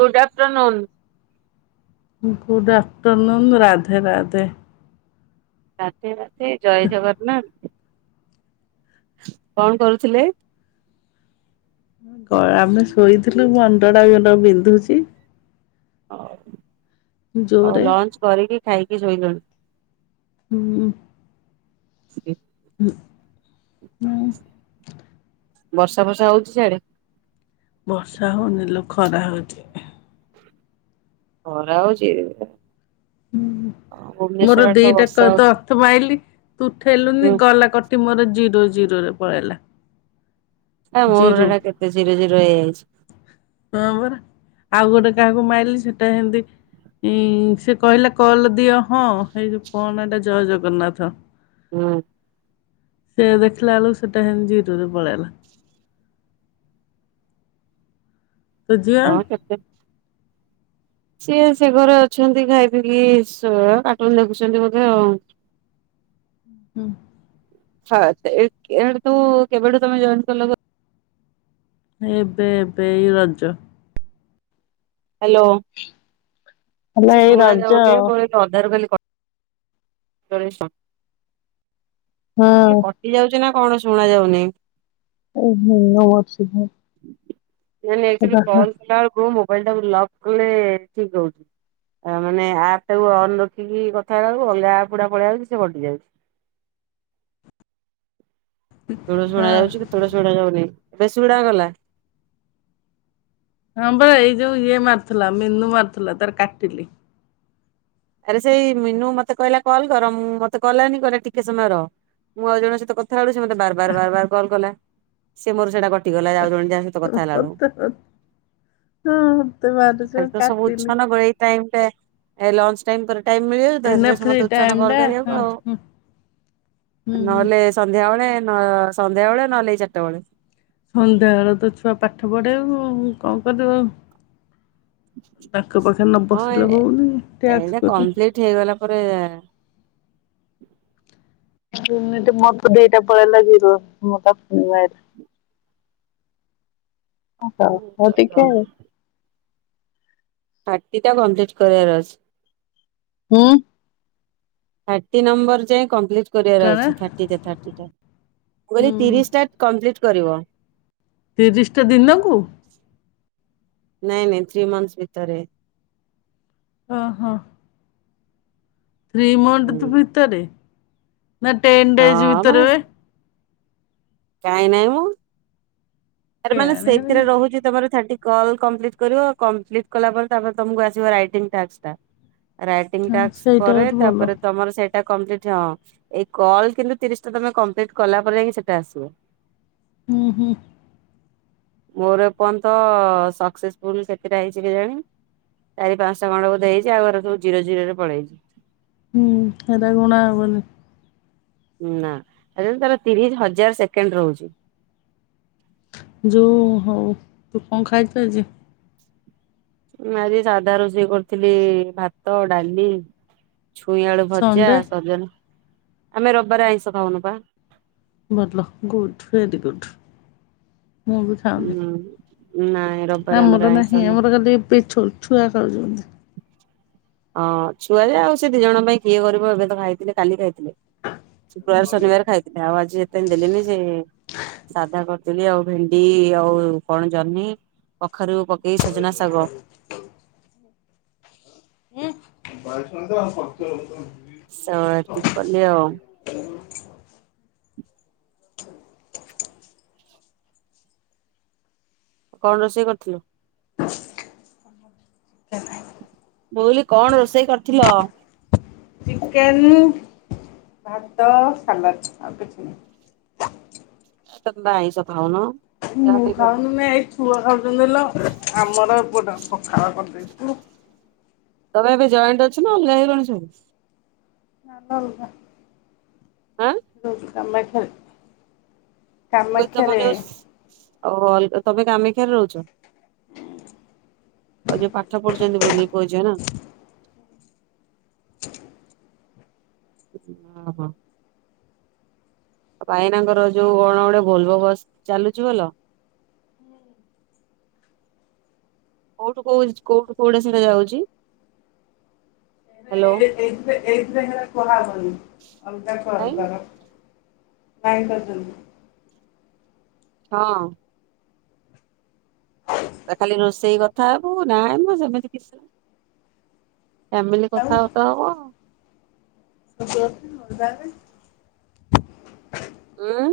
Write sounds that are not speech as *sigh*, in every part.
Good afternoon. Good afternoon Radhe Radhe. ରାତି ରାତି ଜୟ ଜଗନ୍ନାଥ। କଣ କରୁଥିଲେ? କ ଆମେ ଶୋଇଥିଲୁ ମୁଁ ଅଣ୍ଡଟା ମୋର ବିନ୍ଧୁଛି। ହଉ ଆଉ ଜୋରେ। ଲଞ୍ଚ କରିକି ଖାଇକି ଶୋଇଲଣି। ହୁଁ। ସେ ହଁ। ବର୍ଷା ଫର୍ଷା ହଉଛି ସିଆଡେ? ବର୍ଷା ହଉନି ଲୋକ ଖରା ହଉଛି। ଖରା ହଉଛି। ଭୁବନେଶ୍ୱର ମୋର ଆଡେ ତ ଦିଟା ବର୍ଷା କ ତ ହଉଛି ଅର୍ଥ ପାଇଲି ତୁ ଉଠେଇଲୁନି ହୁଁ ଗଲା କ ମର ଜିରୋ ଜିରୋ ରେ ପଳେଇଲା। ଆ ମୋର ଜିରୋ ଏଟା କେତେ ଶିରଝିର ହେଇଯାଇଛି। ହଁ ପରା ଆଉ ଗୋଟେ କାହାକୁ ମାଇଲି ସେଟା ଏମତି କହିଲେ କଲ ଦିଅ ହଁ ଏଇ ଯୋ କଣ ଏଇଟା ଜୟ ଜଗନ୍ନାଥ। ହଁ। ସେ ଦେଖିଲା ବେଳ ସେଟା ହେ ଜିରରେ ପଳେଇଲା। ତୋ ହଁ କେ ଝିଅ? ସିଏ ସେ ଘରେ ଅଛନ୍ତି ଖାଇ ପିି କାଟୁନ ଦେଖୁଛନ୍ତି ବୋଧେ ଆଉ। ହୁଁ। ହଁ ଆଛା ତୁ କେବେଠୁ ତମେ ଜଏନ୍ କଲ? ଏବେ ଏବେ ଏଇ ରଜ। ହ୍ୟାଲୋ। ହେଲା କିଛି ଏଇ ଶୁଣା ରଜ ଯାଉନିଁ ଅଧାର କାଲି *unintelligible* ହଁ। କଟି ଯାଉଛି ନା କଣ ଶୁଣା ଯାଉନି। ଓ ହୁଁ *unintelligible* ଯାହିଥିଲୁ କଲ କଲା ବେଳୁକୁ ମୋବାଇଲି ଟାକୁ ଲକ କହିଲେ ଠିକ ହଉଛି ମାନେ ଆପ୍ ଟାକୁ ଅନ୍ ରଖିକି କଥା ହେବାକୁ ଅଲଗା ଆପ ବୁଡା ପଲେଇଆଉଛି ଯାଉ ସେ ଘଟି ଯାଉଛି। କେତେବେଳେ ଶୁଣା ଯାଉଛି ହଁ କେତେବେଳେ ଶୁଣା ଯାଉନି ବେଶୀ ଗୁଡାଗଲା। ହଁ ପରା ଏଇ ଯୋଉ ଇଏ ମାରିଥିଲା ମିନୁ ମାରିଥିଲା ତାର କାଟିଲି ଆରେ ସେଇ ମିନୁ ମତେ କହିଲା କଲ୍ କର ମୁଁ ମତେ କଲାନି କହିଲା ଟିକେ ସମୟରହ ମୁଁ ଆଉ ଜଣଙ୍କ ସହିତ ବେଳୁ ସେତେ ବାର ବାର ବାର କଲ କଲା ସିଏ ମୋର ସେଟା କଟି ଗଲା ଯାଉ ଜଣ ଯାହା ସହିତ କଥା ହେଲା ବେଳକୁ ମତେ ମତେ ମାରୁଚୁ ଖାଲି ତ ସବୁ କାଟିଲି। ଉଛନ ଏଇ ଟାଇମ ଟା ଲଞ୍ଚ ଟାଇମ ପରେ ଟାଇମ ମିଳିଗଲା ତ ଏଇନା ସେଥିପାଇଁ ଫ୍ରି ସମସ୍ତେ ଉଚ୍ଚ ଟାଇମ୍ କଲ ଟା ହଁ କରିହେବ ଆଉ ହୁଁ ହୁଁ। ନହେଲେ ସନ୍ଧ୍ୟାବେଳେ ନ ସନ୍ଧ୍ୟାବେଳେ ନହେଲେ ଚାରିଟା ବେଳେ। ସନ୍ଧ୍ୟାବେଳେ ତ ଛୁଆ ପାଠ ପଢେଆକୁ କଣ କରିବୁ ଆଉ? ତାଙ୍କ ପାଖେ ନ ବସିଲେ ହଉନି ଟ୍ୟାସ୍କ କରି ସେଠି ହେଇଗଲା ପରେ ମତେ ଦିଟା ପଳେଇ ଆସିଲା *unintelligible* ଓହୋ ଆଉ ଟିକେ ଥାଟିଟା କମ୍ପଲିଟ କରିବାର ଅଛି। ହୁଁ। ଥାର୍ଟି ନମ୍ବର ଯାଏ କମ୍ପ୍ଲିଟ କରିବାର କଣ ଅଛି ଥାଟି ଟା ଥାଟି ଟା ମୁ କହିଲି ହୁଁ। ତିରିସ୍ ଟା କମ୍ପ୍ଲିଟ୍ କରିବ। ତିରିଶି ଟା ଦିନକୁ? ନାଇଁ ନାଇଁ ଥ୍ରୀମଁଥ୍ସ ଭିତରେ। ଓହୋ ଥ୍ରୀ ମନ୍ଥ ହୁଁ। ଭିତରେ ନା ଟେନ୍ ଡେଜ୍ ହଁ ମାନେ ଭିତରେ ବେ କାଇଁ ନାଇଁ ମ ଆରେ ମାନେ କେଆଣି ହେରା ସେଇଥିରେ ଯା ରହୁଛି ତମର ଥାର୍ଟି କଲ କମ୍ଲିଟି କରିବ କମ୍ପ୍ଲିଟ କଲା ପରେ ତାପରେ ତମକୁ ଆସିବ ରାଇଟିଙ୍ଗ ଟାସ୍କ ଟା। ରାଇଟିଂ ହଁ ଟାକ୍ସ ସେଇଟା ପରେ ଗୋଟେ ଭଲ ତାପରେ ତମର ସେ ଟା କମ୍ପ୍ଲିଟ ହଁ ଏଇ କଲ୍ କିନ୍ତୁ ତିରିଶ ଟା ତମେ କମ୍ପ୍ଲିଟ୍ କଲା ପରେ ଯାଇକି ସେଟା ଆସ *unintelligible* ହୁଁ ହୁଁ। ମୋର ଏ ପର୍ଯ୍ୟନ୍ତ ସକ୍ସେସଫୁଲ କେଥିଟା ହେଇଛି କେଜାଣି? ଚାରି ପାଞ୍ଚଟା ଖଣ୍ଡେ ବଧେ ହେଇଛି ଆଉ ଏରା ସବୁର ଜ଼ୀରୋ ଜ଼ୀରୋ ପଳେଇଛି ହୁଁ ଏଟା ଗଣା ହବନୀ ନା ତାର ତିରିଶ ହଜାର ସେକେଣ୍ଡ ରହୁଛି। ଯଉ ହଉ ତୁ କଣ ଖାଇଛୁ ଆଜି? ମୁଁ ଆଜି ସାଧା ରୋଷେଇ କରିଥିଲି ଭାତ ଡାଲି ଛୁଇଁ ଆଳୁ ଭଜା ସଣ୍ଡେ ସଜନ ଆମେ ରବିବାର ଆଇଁଷ ଖାଉନୁ ପା ବତଲ ଗୁଡ଼୍ ଭେରି ଗୁଡ଼ ମୁଁ ବି ଖାଇନି ଉଁ ନାଇଁ ରବିବାରେ ଆମର ଆଇଁଷ ନାହିଁ ନୁହଁ ଆମର ଖାଲି *unintelligible* ଛୁଆ ଖାଉଛନ୍ତି। ହଁ ଛୁଆ ଯୋ ଆଉ ସେ ଦି ଜଣ ପାଇଁ କିଏ କରିବ ଏବେ ତ ଖାଇଥିଲେ କାଲି ଖାଇଥିଲେ। ଶୁକ୍ରବାର ଶନିବାର ଖାଇଥିଲେ ଆଜିପା ଦେଲେନି ଯେ ସାଧା କରିଥିଲି ଆଉ ଭେଣ୍ଡି ଆଉ କଣ ଜହ୍ନି କଖାରୁ ପକେଇ ସଜନା ସାଗ ବାଇଗଣ ତ ଆଉ ସନ୍ତୁଳା ସତିି କଲ ଆଉ କଣ ରୋଷେଇ କରିଥିଲୁ? ମୁଁ କହିଲି କଣ ରୋଷେଇ କରିଥିଲ? ଚିକେନ ଭାତ ସାଲାଟ୍ ଆଉ କିଛି ନାହିଁ। ତମେ ପା ଆଇଁସ ଖାଉନ କାହା ମୁଁ ପାଇଁ କଲ ଖାଉନି ନା ଏଇ ଛୁଆ ଖାଉଛନ୍ତି ହେଲ ଆମର ପୋଟେ ପଖାଳ କରିଦେଇଥୁ ତମେ ଏବେ ଜଏଣ୍ଟ ଅଛ ନା ଅଲଗା ହେଇଗଲଣି ସବୁ? *unintelligible* ଆଁ କାମାକ୍ଷାରେ କାମାକ୍ଷାରେ। ଓ ତମେ କାମାକ୍ଷାରେ ରହୁଛ? ଆଉ ଯୋଉ ପାଠ ପଢୁଛନ୍ତି ବୋଲି ପୁଅ ଝିଅ ନା? ଓ ହ। ଆଉ ଭାଇନାଙ୍କର ଯୋଉ କଣ ଗୋଟେ ଭୋଲଭୋ ବସ ଚାଲୁଛି ଭଲ? ହୁଁ। କୋଉଠୁ କୋଉ କୋଉଠୁ କୋଆଡ଼ା ସିଆଡେ ଯାଉଛି? ସେ ହ୍ୟାଲୋ ଏନ୍ ଏଇଥିରେ ଏଇଥିରେ ହେଇଡ଼ା କୁହା ହବନି ଅଲଗା କଲ୍ କାଇଁ କର? କାଇଁ କରୁଛନ୍ତି? ହଁ। ଖାଲି ରୋଷେଇ କଥା ହବୁ ନା ମୁ ସେମିତି କିଛି ଫ୍ୟାମିଲି ଆଉ କଥା ହବ। ହଁ। *inaudible* ଉଁ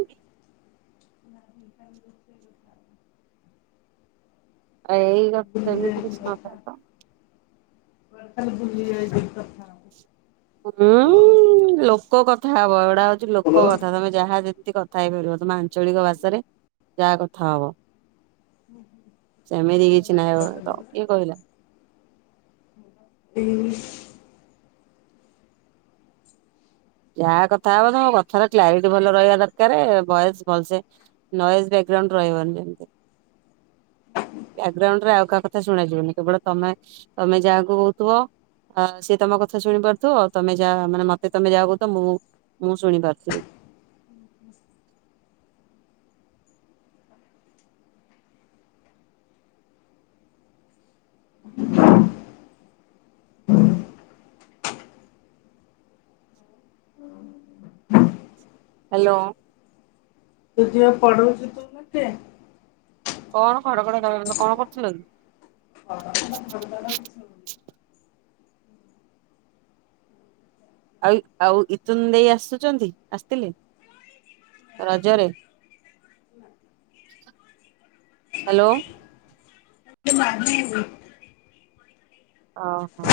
*inaudible* ଆଉ ଏଇ କ ବୁଲି ସେମିତି କିଛି ନଥାଏ ତ? କୁଆଡ଼େ ଖାଲି ବୁଲି ଯାଇଥିଲି କଥା? ହୁଁ ଲୋକ କଥା ହବ ଏଇଡ଼ା ହଉଛି ଲୋକ କଥା ତମେ ଯାହା ଯେମତି କ କଥା ହେଇପାରିବ ତମେ ଆଞ୍ଚଳିକ ଭାଷାରେ ଯାହା କଥା ହବ। ସେମିତି କିଛି ନାଇଁ ବ ତମକୁ କିଏ କହିଲା? ଏଇ ଯାହା କଥା ହବ ତ କଥା ର କ୍ଲାରିଟି ଭଲ ରହିବା ଦରକାର ବାସ୍ ଭଲସେ ନଏଜ ବ୍ୟାଗ୍ରାଉଣ୍ଡ ରହିବନି ଯେମିତି। ବ୍ୟାଗ୍ରାଉଣ୍ଡ ରେ ଆଉ କାହା କଥା ଶୁଣାଯିବନି କେବଳ ତମେ ତମେ ଯାହାକୁ କହୁଥିବ। ଆ ସେ ତମ କଥା ଶୁଣିପାରୁଥିବ ଆଉ ତମେ ଯା ମାନେ ମତେ ତମେ ଯାହା କହୁ ତ ମୁଁ ମୁଁ ଶୁଣିପାରୁଥିବି? ହ୍ୟାଲୋ। ତୁ ଯୋଉ *unintelligible* ତୁ ନଥାଏ। କଣ ଘଡ ଘଡ କଣ କଣ କରୁଥିଲ କି? ହଁ *unintelligible* ଆଉ ଆଉ ଇଥୁନ ଦେଇ ଆସୁଛନ୍ତି ଆସିଥିଲେ? ରଜରେ ହ୍ୟାଲୋ। ବା ଓ ହୋ।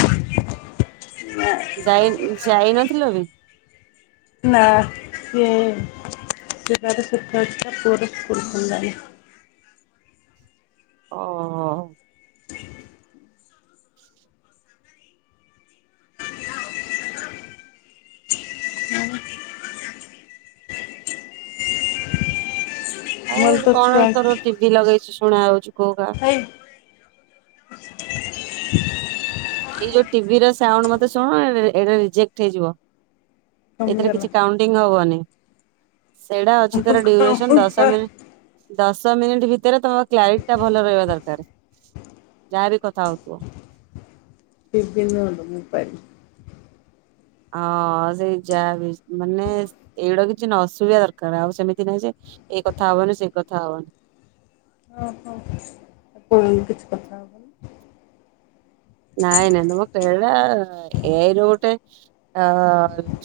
ଯାଇ ଯାଇନଥିଲ କି? ନା ସିଏ *unintelligible* ସ୍କୁଲ୍ ଖୋଲିଲାଣି। ଓହୋ। ଆଉ ମୋର ତ ଆଜି କଣ ଛୁଆ ତୋର ଟିଭି ଲଗେଇଛୁ ଶୁଣା ଯାଉଛି ଘୋ ଘା? ହ ଏଇ ଯୋଉ ଟିଭି ର ସାଉଣ୍ଡ ମତେ ଶୁଣା ଯାଉଛି ଏଇଟା ରିଜେକ୍ଟ ହେଇଯିବ। ଏଥିରେ କମିଗଲା। କିଛି କାଉଣ୍ଟିଙ୍ଗ ହବନି ସେଇଟା ଅଛି ତାର ଡିରେସନ ଦଶ ମିନିଟ। ଦଶ ମିନିଟ୍ ଭିତରେ ତମ କ୍ଲାରିଟି ଟା ଭଲ ରହିବା ଦରକାର। ଯାହାବି କଥା ହଉଥିବ? *inaudible* ହଁ ସେଇ ଯାହା ବି ମାନେ ଏଇଗୁଡା କିଛି ନଶୁଭିବା ଦରକାର ଆଉ ସେମିତି ନାହିଁ ଯେ ଏ କଥା ହବାନି ସେ କଥା ହବାନି। ଓ ହୋ କୋଉ କିଛି କଥା। ଆଉ ନାଇ ନାଇ ନମ କ ଏଇରା ଏଇରେ ଗୋଟେ। ଆ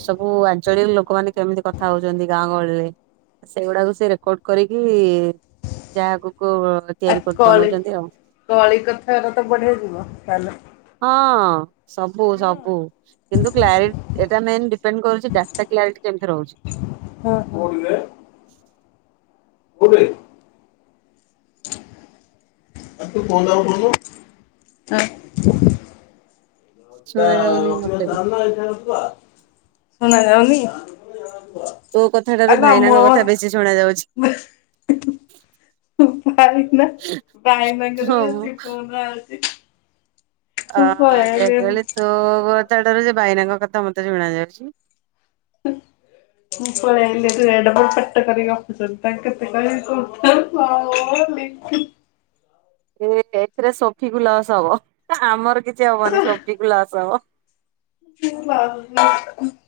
ସବୁ ଆଞ୍ଚଳିକ ଲୋକମାନେ କେମିତି କଥା ହଉଛନ୍ତି ଗାଁ ଗହଳିରେ। ସେଇଗୁଡାକୁ ସେ ରେକର୍ଡ କରିକି ଯାହା ଆଗକୁ ଆ କଳି କଳି କଥାର ତ ବଢିଆ ଯିବ ତାଲ ହଁ ସବୁ ସବୁ। କିନ୍ତୁ କ୍ଲାରି ଏଟା ମେନ୍ ଡିପେଣ୍ଡ କରୁଛି ଡାଟା କ୍ଲାରିଟି କେମିତି ରହୁଛି। ଓହୋ। କୋଉଠି? ଆ ତୁ ଫୋନ ଟା ଉଠଉନୁ। ଯାଉନି ଶୁଣା ମତେ ବି ଯାଉନି। ଆରେ ନା ମୋର ତୋ କଥାଟାରୁ ହିଁ ଭାଇନାଙ୍କ କଥା ବେଶୀ ହିଁ। ଶୁଣା ଯାଉଛି ହୁଁ ଭାଇନା ଭାଇନାଙ୍କର ବେଶୀ ହଁ ମୁଁ ଫୋନ ଆଉଚି। ଆ ସେୟା କହିଲି ତୋ କଥା ଠାରୁ ସେ ଭାଇନାଙ୍କ କଥା ମତେ ଶୁଣା ଯାଉଛି। ହୁଁ ମୁଁ ପଳେଇ ଆଈଲି ସେଠୁ ଏ ଡବଲ ପାଟ କରିକି ଗପୁଛନ୍ତି ତାଙ୍କେ କେତେ କହିବି କଉ *unintelligible* ୱାଓ ନିକି ଏ ଏଥିରେ ସୋଫି କୁ ଲସ ହବ ଆମର କିଛି ହବନି ସୋଫି କୁ ଲସ ହବ। *unintelligible*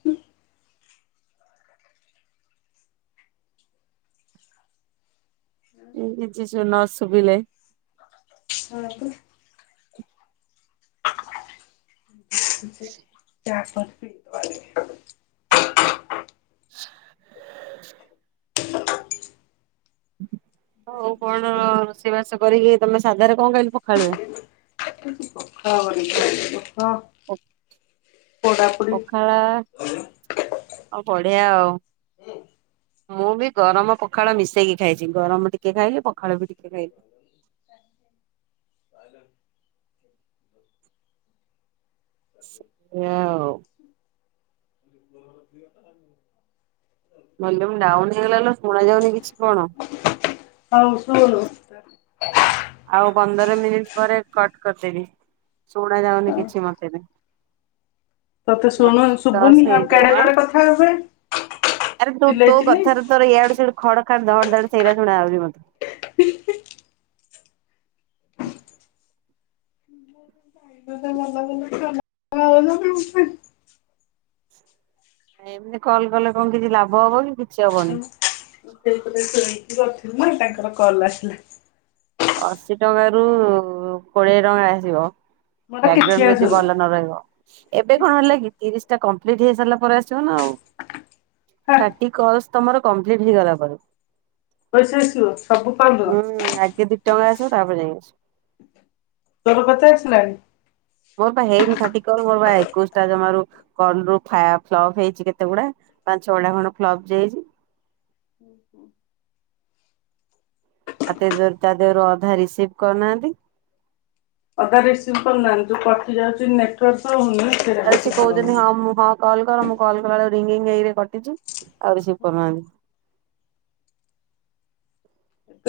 ଏ କିଛି ଶୁ ନ ଶୁଭିଲେ। ହଁ କି। ମୁଁ ସେ ଚା ପତି *unintelligible* ଆଉ କଣ ରୋଷେଇ ବାସ କରିକି ତମେ ସାଧାରେ କଣ ଖାଇଲ ପଖାଳରେ? ଆଜି ପଖାଳ କରିକି ଖାଇଲି ପଖ ପଖାଳ। ହ ଆଉ ବଢିଆ ଆଉ। ଉଁ। ମୁଁ ବି ଗରମ ପଖାଳ ମିଶେଇକି ଖାଇଛି ଗରମ ଟିକେ ଖାଇଲି ପଖାଳ ବି ଟିକେ ଖାଇଲି। ପାଇଲା। ସେୟା ଆଉ। ସେମିତି ତୋର ଝିଅ *unintelligible* ଭଲ୍ୟୁମ ଡାଉନ ହେଇଗଲା ଲୋ ଶୁଣା ଯାଉନି କିଛି କଣ? ହଉ ଶୁଣୁ। ସାତ। ଆଉ ପନ୍ଦର ମିନିଟ ପରେ କଟ କରିଦେବି ଶୁଣା ଯାଉନି ଆଉ କିଛି ମତେ ବି। ତତେ ଶୁଣୁ ଦଶ ଦଶ ଶୁଭୁନି ଆଉ ହେଇଯାଉ କେଡେ ଆଁ। ଜୋରେ କଥା ହେବେ। ଆରେ ତୁ ତୋ ଚିଲେଇ ଚିଲେଇ। କଥାରେ ତୋର ଇଆଡେ ସିଆଡ଼େ ଖଡ ଖାଡ ଧଡ ଧାଡ ସେଇରା ଶୁଣା ହଉଛି ମୋତେ। ହି ହି। *unintelligible* ଆଁ ଏମିତି କଲ୍ କଲେ କଣ କିଛି ଲାଭ ହବ କି କିଛି ହବନି? ମୁଁ ସେଇପଟେ ଶୋଇକି କରିଥିଲି ମୁଇଁ ତାଙ୍କର କଲ୍ ଆସିଲା। ଅଶୀ ଟଙ୍କା ରୁ କୋଡିଏ ଟଙ୍କା ଆସିବ। ମୋର କିଛି ବ୍ୟାଗ୍ରାଉଣ୍ଡ ଯଦି ଆସୁନି ଭଲ ନ ରହିବ। ଏବେ କଣ ହେଲା କି ତିରିଶ ଟା କମ୍ପ୍ଲିଟ ହେଇ ସାରିଲା ପରେ ଆସିବ ନା ଆଉ। ହା ଥାଟି କଲ୍ସ ତମର କମ୍ପଲିଟ ହେଇଗଲା ପରେ। ପଇସା ଆସିବ ସବୁ ପାଉଲର। ହୁଁ ଆଗେ ଦି ଟଙ୍କା ଆସିବ ତାପରେ ଯାଇଁ ଆସ ତୋର କେତେ ଆସିଲାଣି? ମୋର ପା ହେଇନି ଥାଟି କଲ୍ ମୋର ବା ଏକୋଇଶ ଟା ଜମାରୁ କଲ୍ ରୁ ଫା ଫ୍ଲପ ହେଇଛି କେତେ ଗୁଡା। ପାଞ୍ଚ ଛ ଟା ଖଣ୍ଡେ ଫ୍ଲପ ଯାଇଛି। ହୁଁ ହୁଁ। ଆଉ *unintelligible* ତା ଦେହର ଅଧା ରିସିଭ କରୁନାହାନ୍ତି। ଅଧା ରିସିଭ କରୁନାହାନ୍ତି ଯୋଉ କଟି ଯାଉଛି ନେଟୱାର୍କ ରହୁନି *unintelligible* ଆରେ ସିଏ ପ୍ରୋବ୍ଲେମ୍ କହୁଛନ୍ତି ହଁ ହଉଛି। ମୁ ହଁ କଲ କର ମୁ କଲ କଲା ବେଲକୁ ରିଙ୍ଗ ରିଙ୍ଗ ହେଇକରି କଟୁଛି ଆଉ ରିସିଭ୍ କରୁନାହାନ୍ତି।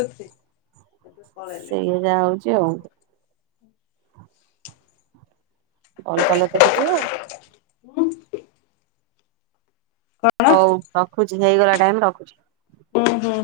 ଏବେ ଏବେ ପଳେଇଲେ। ଯା ହଉଛି ଆଉ କଲ କଲେ ତ ସେ ଯିବ। ହୁଁ। ହଉ ରଖୁଛି ହେଇଗଲା ଟାଇମ ରଖୁଛି। ହୁଁ ହୁଁ।